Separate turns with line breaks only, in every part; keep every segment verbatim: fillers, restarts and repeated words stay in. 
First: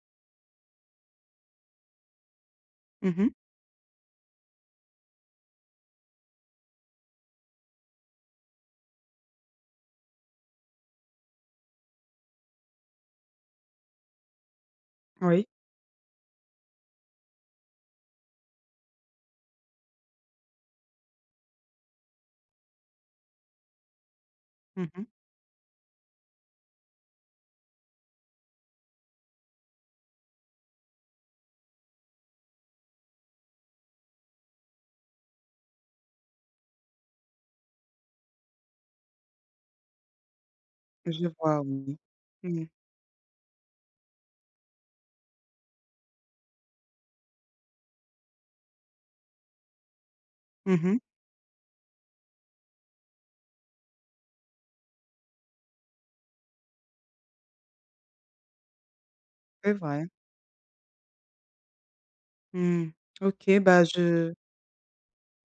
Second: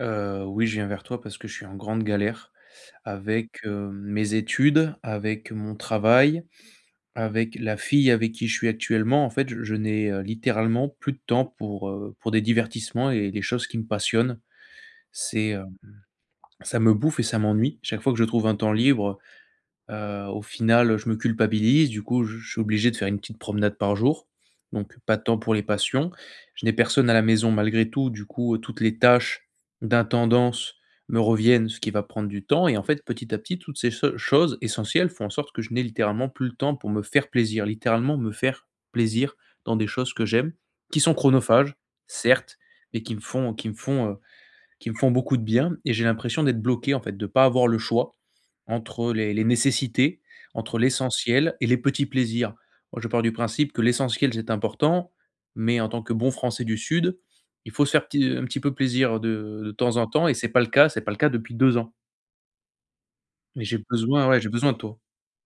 Heu, oui, je viens vers toi parce que je suis en grande galère
Mmh mh.
avec, heu, mes études, avec mon travail, avec la fille avec qui je suis actuellement. En fait, je je n'ai, heu, littéralement plus de temps pour, heu, pour des divertissements et les choses qui me passionnent.
Oui.
C'est, heu, Ça me bouffe et ça m'ennuie. Chaque fois que je trouve un temps libre, Heu, au final, je me culpabilise, du coup, je je suis obligé de faire une petite promenade par jour,
Mmh
donc
mh.
pas de temps pour les passions. Je n'ai personne à la maison malgré tout, du coup, toutes les tâches d'intendance me reviennent, ce qui va prendre du temps et en fait, petit à petit, toutes ces cho choses essentielles font en sorte que je n'ai littéralement plus le temps pour me faire plaisir. Littéralement me faire plaisir dans des choses que j'aime, qui sont
Je vois,
chronophages,
oui.
certes,
Mmh.
mais qui me font qui me font, heu, qui me font beaucoup de bien et j'ai l'impression d'être bloqué en fait, de pas avoir le choix entre les les nécessités, entre
Mmh mh.
l'essentiel et les petits plaisirs. Moi, je pars du principe que l'essentiel, c'est important, mais en tant que bon Français du Sud, il faut se faire petit un petit peu plaisir de de
C'est
temps en
vrai.
temps et c'est pas le cas, c'est pas le cas depuis deux ans.
Mmh. OK,
Mais j'ai
bah,
besoin,
je
ouais, j'ai besoin de toi.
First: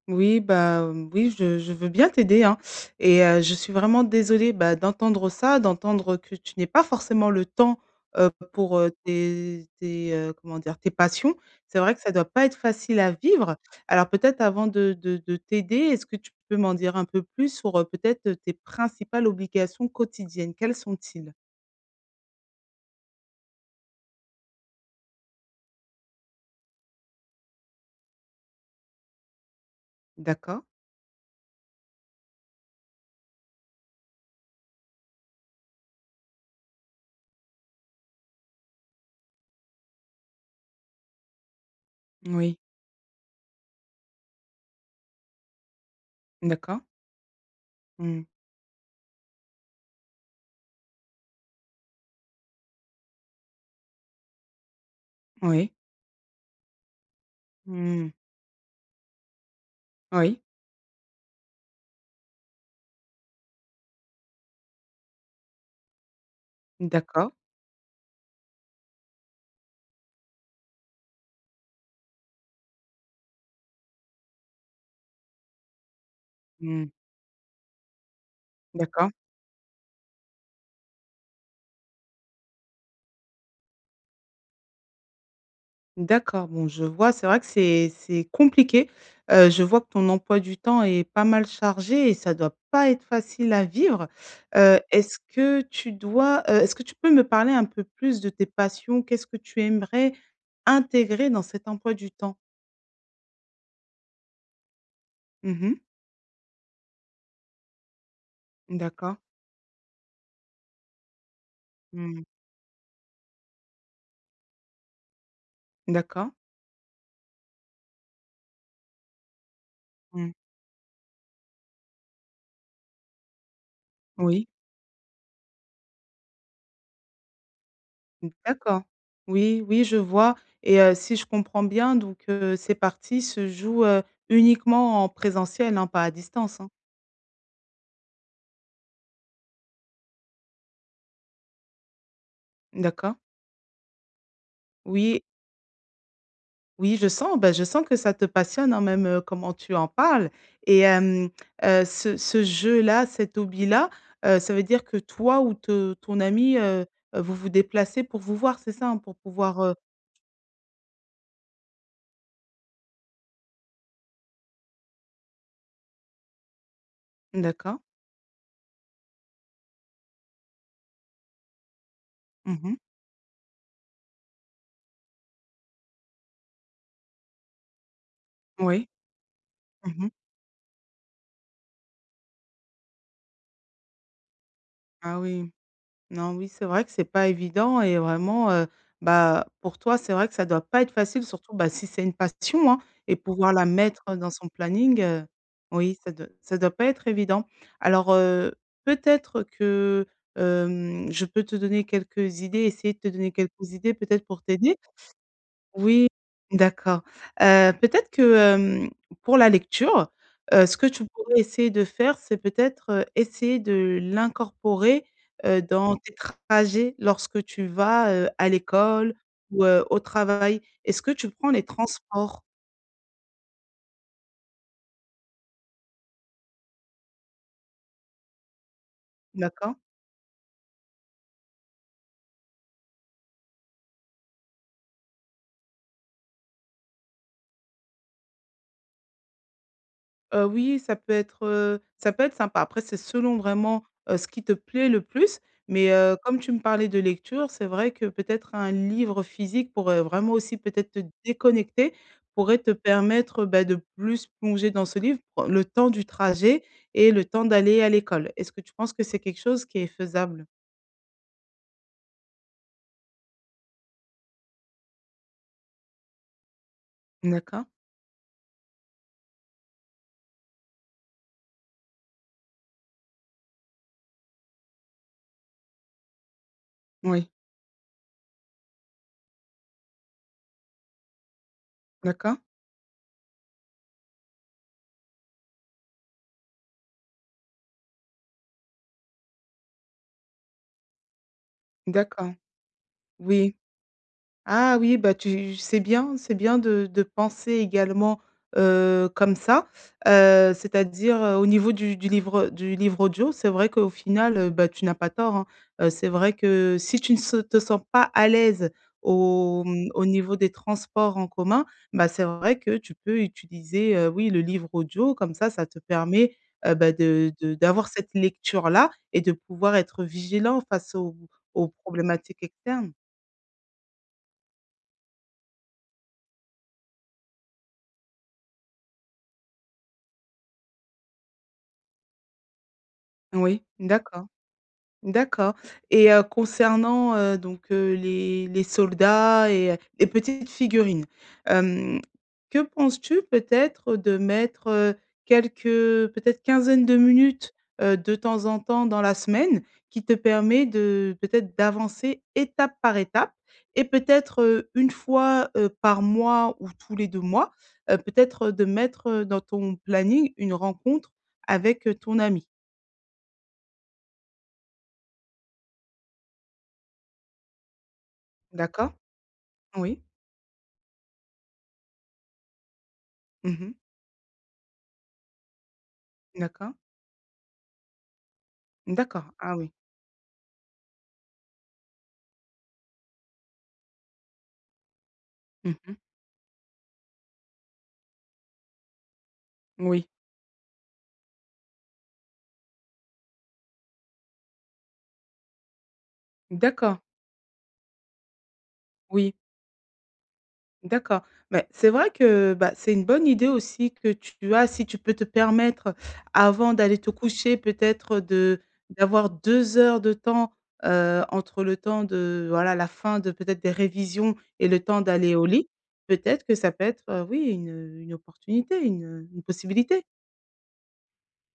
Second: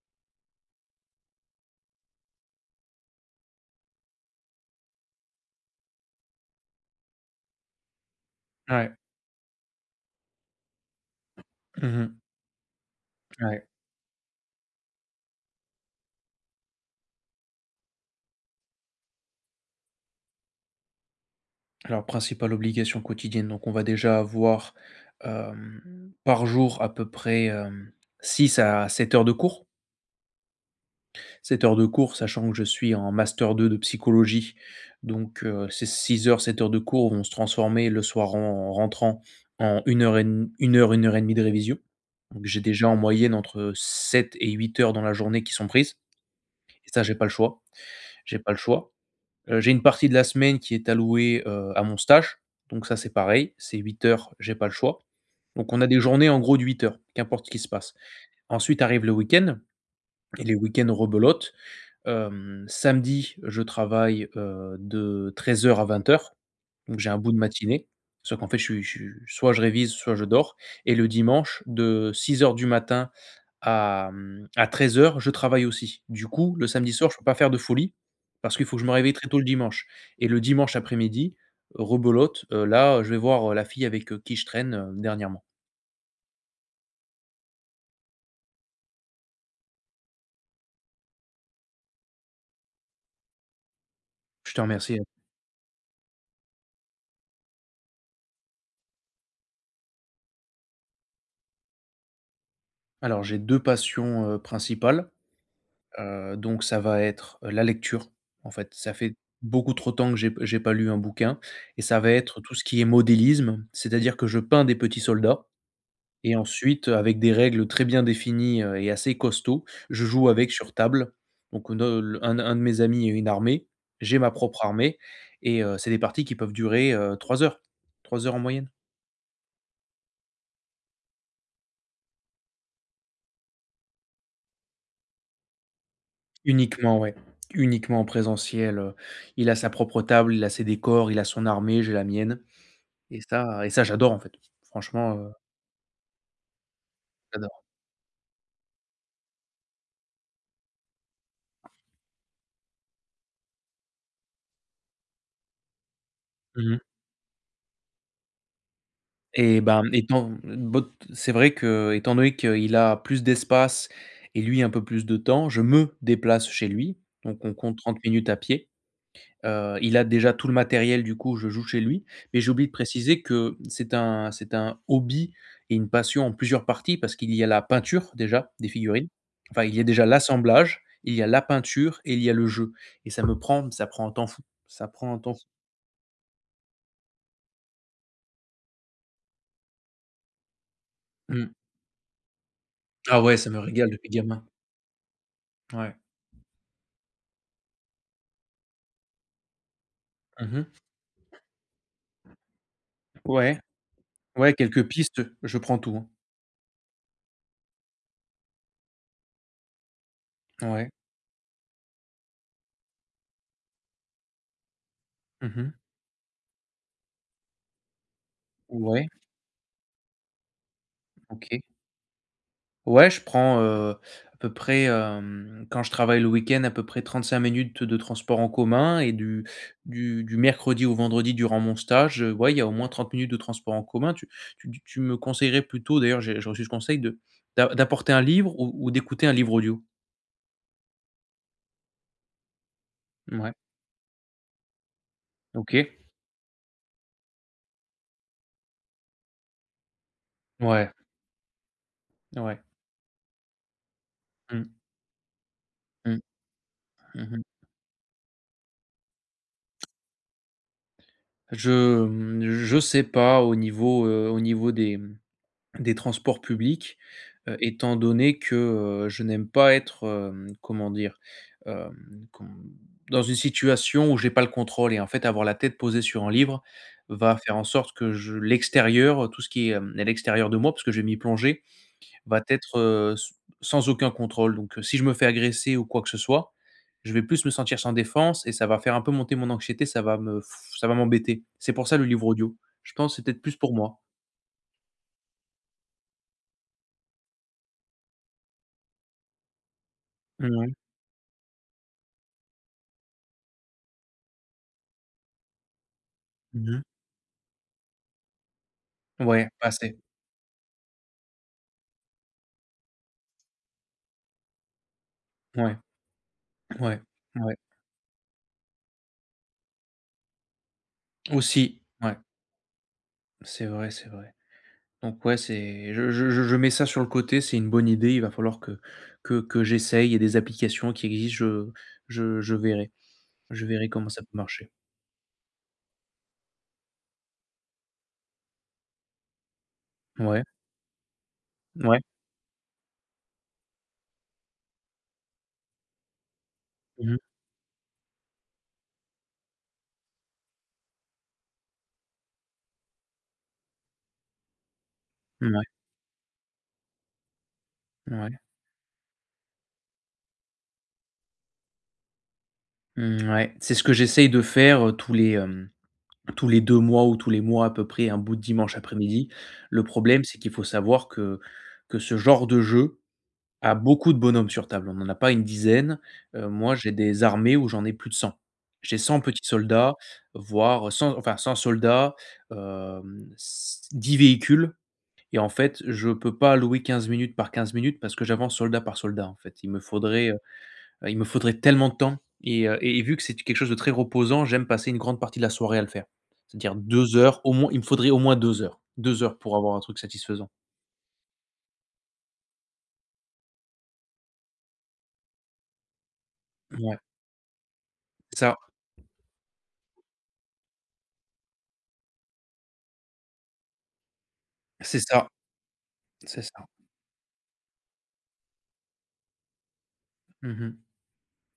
oui, bah, mmh, oui, je je veux bien t'aider, hein, et heu, je suis vraiment désolée, bah, d'entendre ça, d'entendre que tu n'aies pas forcément le temps, heu, pour, heu,
Ouais.
tes tes, heu, comment dire? Tes passions. C'est vrai que ça
Mmh.
doit pas être facile à vivre.
Ouais.
Alors peut-être avant de de de t'aider, est-ce que tu peux m'en dire un peu plus sur, heu, peut-être, heu, tes principales obligations quotidiennes? Quelles sont-ils?
Alors principale obligation quotidienne, donc on va déjà avoir, hem, par jour à peu près, six à sept heures de cours.
D'accord.
Sept heures de cours, sachant que je suis en master deux de psychologie, donc heu, ces six heures, sept heures de cours vont se transformer le soir en en rentrant en une heure et dem 1 heure, une heure et demie de révision. Donc
Oui.
j'ai déjà en moyenne entre sept et huit heures dans la journée qui sont prises
D'accord.
et ça, j'ai pas le choix,
Mmh.
j'ai pas le choix. Heu, j'ai une partie de la semaine qui est allouée, heu, à mon stage, donc ça, c'est pareil, c'est huit heures, j'ai pas le choix.
Oui.
Donc on a des journées en gros de huit heures, qu'importe ce qui se passe.
Mmh.
Ensuite arrive le week-end
Oui.
et les week-ends rebelote. Hem, samedi, je travaille, heu, de treize heures à vingt heures, donc j'ai un bout
D'accord.
de matinée. Sauf qu'en fait, je suis je suis soit je révise, soit je dors et le dimanche, de six heures du matin à, mmh, à treize heures, je travaille aussi. Du coup, le
Mmh.
samedi soir, je ne peux pas faire de folie parce qu'il faut que je me
D'accord.
réveille très tôt le dimanche et le dimanche après-midi, rebolote. Heu, là, je vais voir, heu, la fille avec, heu, qui je traîne, heu, dernièrement.
D'accord, bon, je vois, c'est vrai que c'est c'est compliqué. Heu, je vois que ton emploi du temps est pas mal chargé et ça doit pas être facile à vivre.
Je te
Heu,
remercie.
est-ce que tu dois, heu, est-ce que tu peux me parler un peu plus de tes passions? Qu'est-ce que tu aimerais intégrer dans cet emploi du temps?
Alors j'ai deux passions, heu, principales.
Mmh.
Heu, donc ça va être, la lecture, en fait. Ça fait
D'accord.
beaucoup trop de temps que j'ai j'ai pas lu un bouquin et ça va
Mmh.
être tout ce qui est modélisme, c'est-à-dire que je peins des petits soldats
D'accord.
et ensuite, avec des règles très bien définies, heu et assez costauds, je joue
Mmh.
avec sur table. Donc ne le un un de mes amis a une armée, j'ai ma
Oui.
propre armée et heu, c'est des parties qui peuvent durer, heu, 3 heures. Trois
Mmh,
heures en moyenne.
d'accord. Oui, oui, je vois et heu, si je comprends bien donc heu, ces parties se jouent, heu, uniquement en présentiel, hein, pas à distance, hein?
Uniquement, ouais, uniquement en présentiel, heu, il a sa propre table, il a ses décors, il a son armée, j'ai la mienne.
D'accord.
Et ça et ça j'adore en fait, franchement,
Oui,
heu,
oui, je sens, ben,
j'adore.
je sens que ça te passionne, hein, même, heu, comment tu en parles et hem, heu, ce ce jeu-là, cet hobby-là, heu, ça veut dire que toi ou te ton ami,
Mmh mh.
heu, heu, vous vous déplacez pour vous voir, c'est ça, hein? Pour
Et
pouvoir. heu
ben, étant bot c'est vrai qu'étant donné qu'il a plus d'espace et lui un peu plus de temps, je me déplace chez lui, donc on compte
d'accord.
trente minutes à pied. Heu, il a déjà tout le matériel du coup je joue chez lui, mais j'ai oublié de
Mmh.
préciser que c'est un c'est un hobby et une passion en plusieurs parties parce qu'il y a la peinture déjà des
Oui.
figurines, enfin il y a déjà
Mmh.
l'assemblage, il y a la peinture et il y a le jeu et ça me prend ça prend un temps fou, ça prend un
Ah
temps fou.
oui. Non, oui, c'est vrai que c'est pas évident et vraiment, heu, bah, pour toi, c'est vrai que ça doit pas être facile, surtout,
Mmh.
bah, si c'est une passion, hein, et
Ah ouais, ça
pouvoir
me
la
régale depuis
mettre, dans
gamin.
son planning, heu,
Ouais.
oui, ça doit ça doit pas être évident. Alors, heu, peut-être que,
Mmh mh.
hem, je peux te donner quelques idées, essayer de te donner
Ouais,
quelques idées peut-être pour
ouais,
t'aider.
quelques pistes, je prends tout,
Oui,
hein.
d'accord. Heu, peut-être que, hem, pour la lecture, heu, ce que
Ouais.
tu pourrais essayer de faire, c'est peut-être, heu, essayer de l'incorporer,
Mmh
heu,
mh.
dans tes trajets lorsque tu vas, heu, à
Ouais,
l'école ou, heu, au travail. Est-ce que tu prends
OK.
les transports?
Ouais, je prends, heu, à peu près, hem, quand je travaille le week-end, à peu près trente-cinq minutes de transport en commun et du
D'accord?
du du mercredi au vendredi durant mon stage, heu, ouais, il y a au moins trente minutes de transport en commun. Tu tu tu tu me conseillerais plutôt d'ailleurs, j'ai j'ai reçu ce conseil de d'a d'apporter un livre ou ou d'écouter un livre audio?
Heu, oui, ça peut être, heu, ça peut être sympa. Après, c'est selon
Mouais.
vraiment, heu, ce qui te plaît le plus. Mais,
OK.
heu, comme tu me parlais de lecture, c'est vrai que peut-être un livre physique pourrait vraiment aussi
Ouais,
peut-être te déconnecter,
ouais.
pourrait te permettre, bah, de plus
Mmh.
plonger dans ce livre pour le temps du
Mmh.
trajet et
Mmh
le
mh.
temps d'aller à l'école. Est-ce que tu penses que c'est quelque chose qui est faisable?
Je, mmh, je sais pas au niveau, heu, au niveau des, mmh, des transports publics, heu,
D'accord.
étant donné que, heu, je n'aime pas être, hem, comment dire? Hem, com Dans une situation où j'ai pas le contrôle et en fait avoir la tête posée sur un livre
Oui.
va faire en sorte que je l'extérieur, tout ce qui est, hem, à l'extérieur de moi, parce que je vais m'y plonger,
D'accord.
va être, heu, s sans aucun contrôle. Donc, heu, si je me fais agresser ou quoi que ce soit, je vais plus me sentir sans défense et ça va faire un peu monter mon anxiété, ça va me f- ça va m'embêter. C'est pour ça le livre
D'accord.
audio. Je pense que c'est peut-être plus
Oui.
pour moi.
Ah oui, bah, tu c'est bien, c'est bien de de penser également, heu, comme ça, heu,
Mouais.
c'est-à-dire, heu, au niveau du du livre du livre audio, c'est vrai qu'au final, heu, bah, tu n'as pas tort, hein. Heu, c'est vrai que
Mmh.
si tu ne se te sens pas à l'aise
Ouais,
au,
pas
mmh,
assez.
au niveau des transports en commun, bah, c'est vrai que tu peux utiliser, heu, oui, le livre audio comme ça, ça
Ouais,
te permet, heu, bah,
ouais,
de de
ouais.
d'avoir cette lecture-là et de pouvoir être vigilant face aux aux
Aussi, ouais,
problématiques externes.
c'est vrai, c'est vrai. Donc ouais, c'est je je je je mets ça sur le côté, c'est une bonne idée, il va falloir que que que j'essaye. Il y a des applications qui existent, je je je verrai.
Oui,
Je verrai comment ça
d'accord.
peut marcher.
D'accord et heu, concernant, heu, donc heu, les les soldats et heu, les
Ouais,
petites figurines, hem,
ouais.
que penses-tu peut-être de mettre, heu, quelques peut-être quinzaine de
Mmh mh.
minutes, heu, de temps en temps dans la semaine qui te permet de peut-être d'avancer étape par étape et peut-être, heu, une fois, heu, par mois ou tous les deux mois, heu,
Ouais.
peut-être, heu, de mettre, heu, dans ton planning une rencontre avec, heu, ton ami.
Mmh, ouais, c'est ce que j'essaye de faire, heu, tous les, hem, tous les deux mois ou tous les mois à peu près, un bout de dimanche
D'accord?
après-midi. Le
Oui.
problème, c'est qu'il faut savoir que que ce genre de jeu
Mmh.
a beaucoup de bonhommes sur table. On n'en a pas une dizaine, heu, moi,
D'accord.
j'ai des armées où j'en ai plus de cent. J'ai cent
D'accord,
petits
ah oui.
soldats, voire cent, enfin cent soldats, hem, s dix véhicules et en fait,
Mmh.
je peux pas allouer quinze minutes par quinze minutes parce que j'avance soldat par soldat, en fait. Il me
Oui,
faudrait, Heu, il me faudrait tellement de temps et heu et et vu que c'est quelque chose de très reposant, j'aime passer une grande partie de la soirée à le faire. C'est-à-dire
d'accord,
deux heures au moins, il me faudrait au moins deux heures. deux
oui,
heures pour avoir un truc satisfaisant.
d'accord. Mais c'est vrai que, bah, c'est une bonne idée aussi que tu as, si tu peux te permettre, avant
Ouais,
d'aller te coucher, peut-être
c'est ça,
de d'avoir deux heures de temps, heu, entre le temps de voilà, la fin de peut-être des révisions et le
c'est
temps
ça,
d'aller au lit.
c'est
Peut-être
ça.
que ça peut être, heu, oui, une, une opportunité, une, une possibilité.
Mmh mh.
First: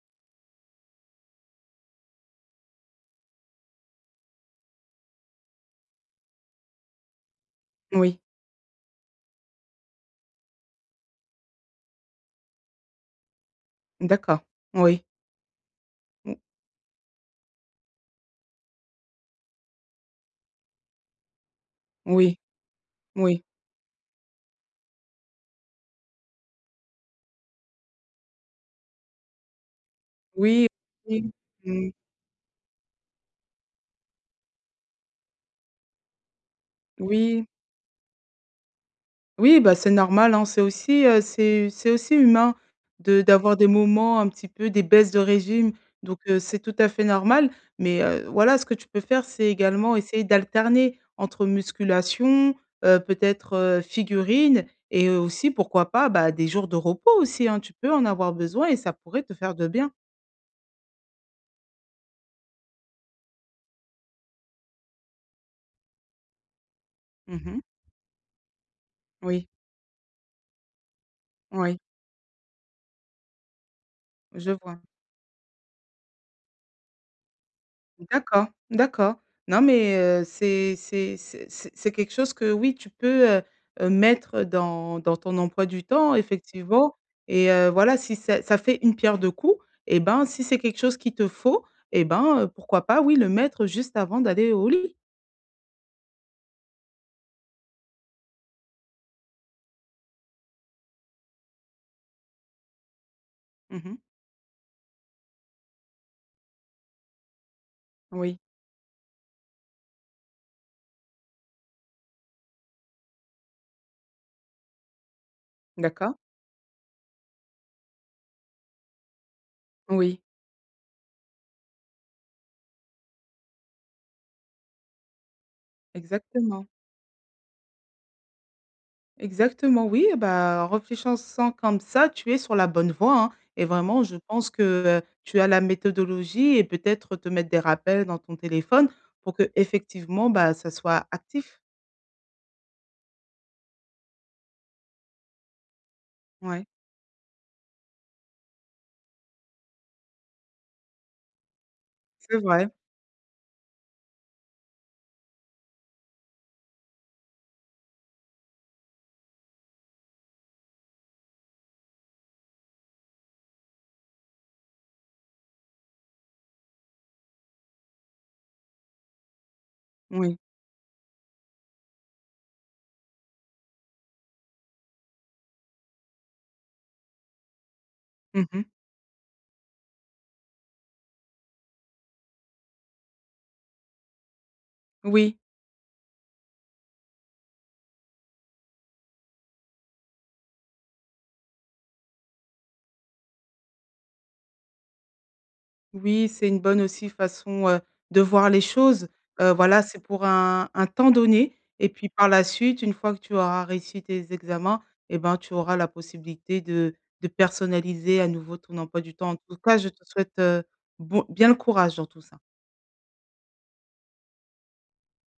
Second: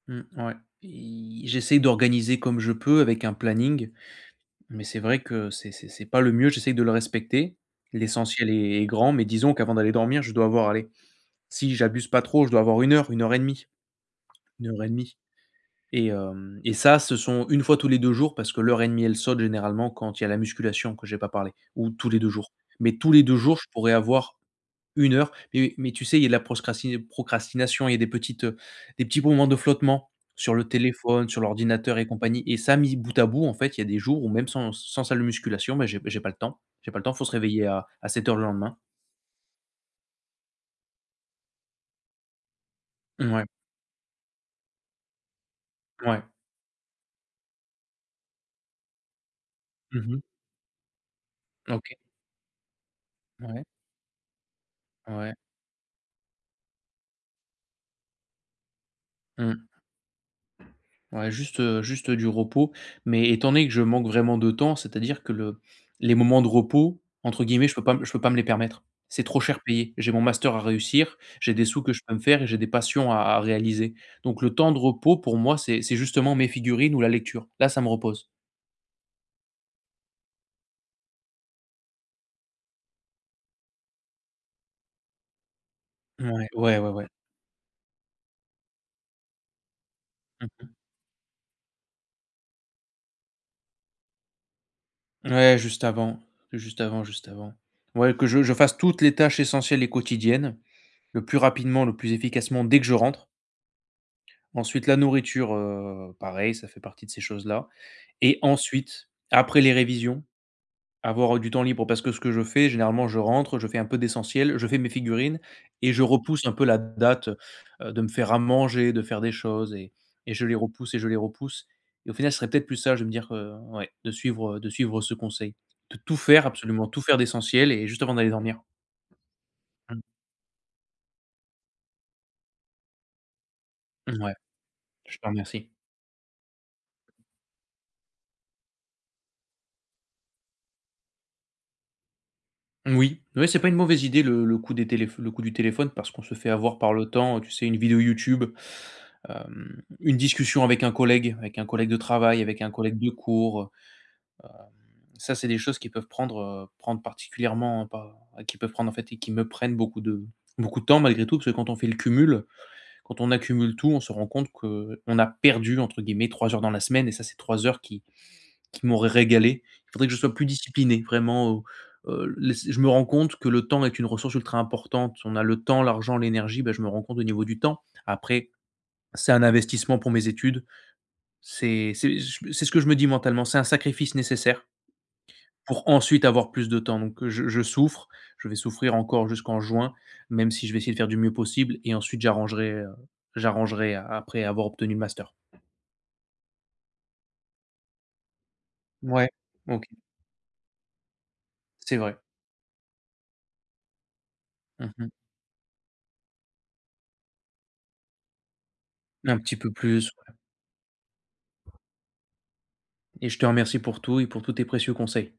Mmh, ouais. I J'essaye d'organiser comme je peux avec un planning, mais c'est vrai que c'est c'est c'est pas le mieux, j'essaye de le respecter.
Oui,
L'essentiel est est grand, mais disons qu'avant d'aller dormir, je dois avoir, allez, si j'abuse pas trop, je dois avoir une heure, une heure et demie,
d'accord,
une heure et
oui,
demie. Et
mmh,
hem et ça, ce sont une fois tous les deux jours parce que l'heure et demie, elle saute généralement quand il y a la musculation que j'ai pas parlé ou tous les deux
oui,
jours. Mais tous les deux
oui,
jours, je pourrais avoir une heure. Mais mais tu sais, il y a de la proscrasti procrastination, il y a des petites, heu, des petits moments de flottement sur le
oui,
téléphone,
oui,
sur
mmh,
l'ordinateur et compagnie et ça, mis bout à bout, en fait, il y a des jours où même sans sans salle de musculation, ben j'ai j'ai pas le temps. J'ai pas le temps, faut se
oui.
réveiller à à sept heures le lendemain.
Oui, bah, c'est normal, hein, c'est aussi, heu, c'est c'est aussi humain de
Ouais,
d'avoir des moments un petit peu des baisses de régime, donc
ouais.
heu, c'est tout à fait normal, mais heu, voilà, ce que tu peux faire, c'est également
Mmh.
essayer d'alterner entre
OK.
musculation, heu, peut-être,
Ouais,
heu, figurines et
ouais.
aussi, pourquoi pas, bah, des jours de repos aussi, hein. Tu peux en avoir besoin et ça pourrait te faire
Mmh.
de bien.
Ouais, juste, heu, juste du repos, mais étant donné que je manque vraiment de temps, c'est-à-dire que le les «moments de repos» entre
Mmh.
guillemets, je peux pas m- je peux pas me les permettre. C'est trop
Oui,
cher payé. J'ai mon master à réussir, j'ai des
oui,
sous que je peux me faire et j'ai des passions à à réaliser. Donc
je
le temps de
vois.
repos pour moi, c'est c'est justement mes figurines ou la lecture. Là, ça me repose.
D'accord, d'accord. Non, mais heu, c'est c'est c'est c'est c'est quelque chose que oui, tu peux, heu heu, mettre dans dans ton emploi du temps
Ouais, ouais, ouais,
effectivement
ouais.
et heu, voilà, si ça ça fait une pierre deux coups et ben, si c'est
Mmh.
quelque chose qu'il te faut et ben, heu, pourquoi pas, oui, le mettre juste avant d'aller au lit.
Ouais, juste avant, juste avant, juste avant. Ouais, que je je fasse toutes les tâches essentielles et quotidiennes, le plus rapidement, le plus efficacement dès que je rentre.
Mmh.
Ensuite, la nourriture, heu, pareil, ça fait partie de ces choses-là et
Oui,
ensuite, après les révisions, avoir, du temps libre parce que ce que je fais, généralement, je rentre, je fais un peu d'essentiel, je fais mes figurines et je
d'accord.
repousse un peu la date, heu, de me faire à manger, de faire des choses et
Oui,
et je les repousse et je les repousse et au final, ce serait peut-être plus sage de me dire, heu, ouais, de suivre, de suivre ce conseil. De tout faire,
exactement.
absolument tout faire d'essentiel et juste avant d'aller dormir.
Exactement,
Mmh.
oui, bah, en réfléchissant comme ça, tu es sur la bonne voie, hein, et vraiment, je
Ouais,
pense que, heu,
je te
tu as la
remercie.
méthodologie et peut-être te mettre des rappels dans ton téléphone pour que effectivement, bah, ça soit actif.
Oui, oui, c'est pas une mauvaise idée le le coup des téléf le coup du téléphone parce qu'on se fait
Ouais,
avoir par le temps, tu sais, une vidéo YouTube, hem, une discussion avec un collègue, avec un collègue de
c'est
travail, avec
vrai,
un collègue de cours. Ça, c'est des choses qui peuvent prendre, heu, prendre particulièrement pas qui peuvent prendre en fait et qui me prennent beaucoup de beaucoup de temps malgré tout, parce que quand on fait le cumul, quand on accumule tout, on se rend compte que on a «perdu» entre guillemets trois heures dans la semaine et ça, c'est trois heures qui qui m'aurait régalé. Il faudrait que je sois
oui.
plus discipliné vraiment, heu heu, les je me rends compte que le temps est une ressource ultra importante. On a le temps, l'argent, l'énergie, ben je me rends compte au niveau du temps. Après,
Mmh.
c'est un investissement pour mes études. C'est c'est je c'est ce que je me dis mentalement. C'est un sacrifice nécessaire
Oui.
pour ensuite avoir plus de temps. Donc, je je souffre, je vais souffrir encore jusqu'en juin, même si je vais essayer de faire du mieux possible et ensuite j'arrangerai, heu, j'arrangerai après avoir obtenu le master.
Oui, c'est une bonne aussi façon, heu, de voir les choses.
Ouais,
Heu, voilà,
OK,
c'est pour un un temps donné et
c'est
puis
vrai.
par la suite, une fois que tu auras réussi tes examens
Mmh.
et ben, tu auras la possibilité de de personnaliser à nouveau ton emploi du temps. En
Un petit
tout
peu
cas, je te
plus.
souhaite, heu, bon bien le courage dans tout ça.
Et je te remercie pour tout et pour tous tes précieux conseils.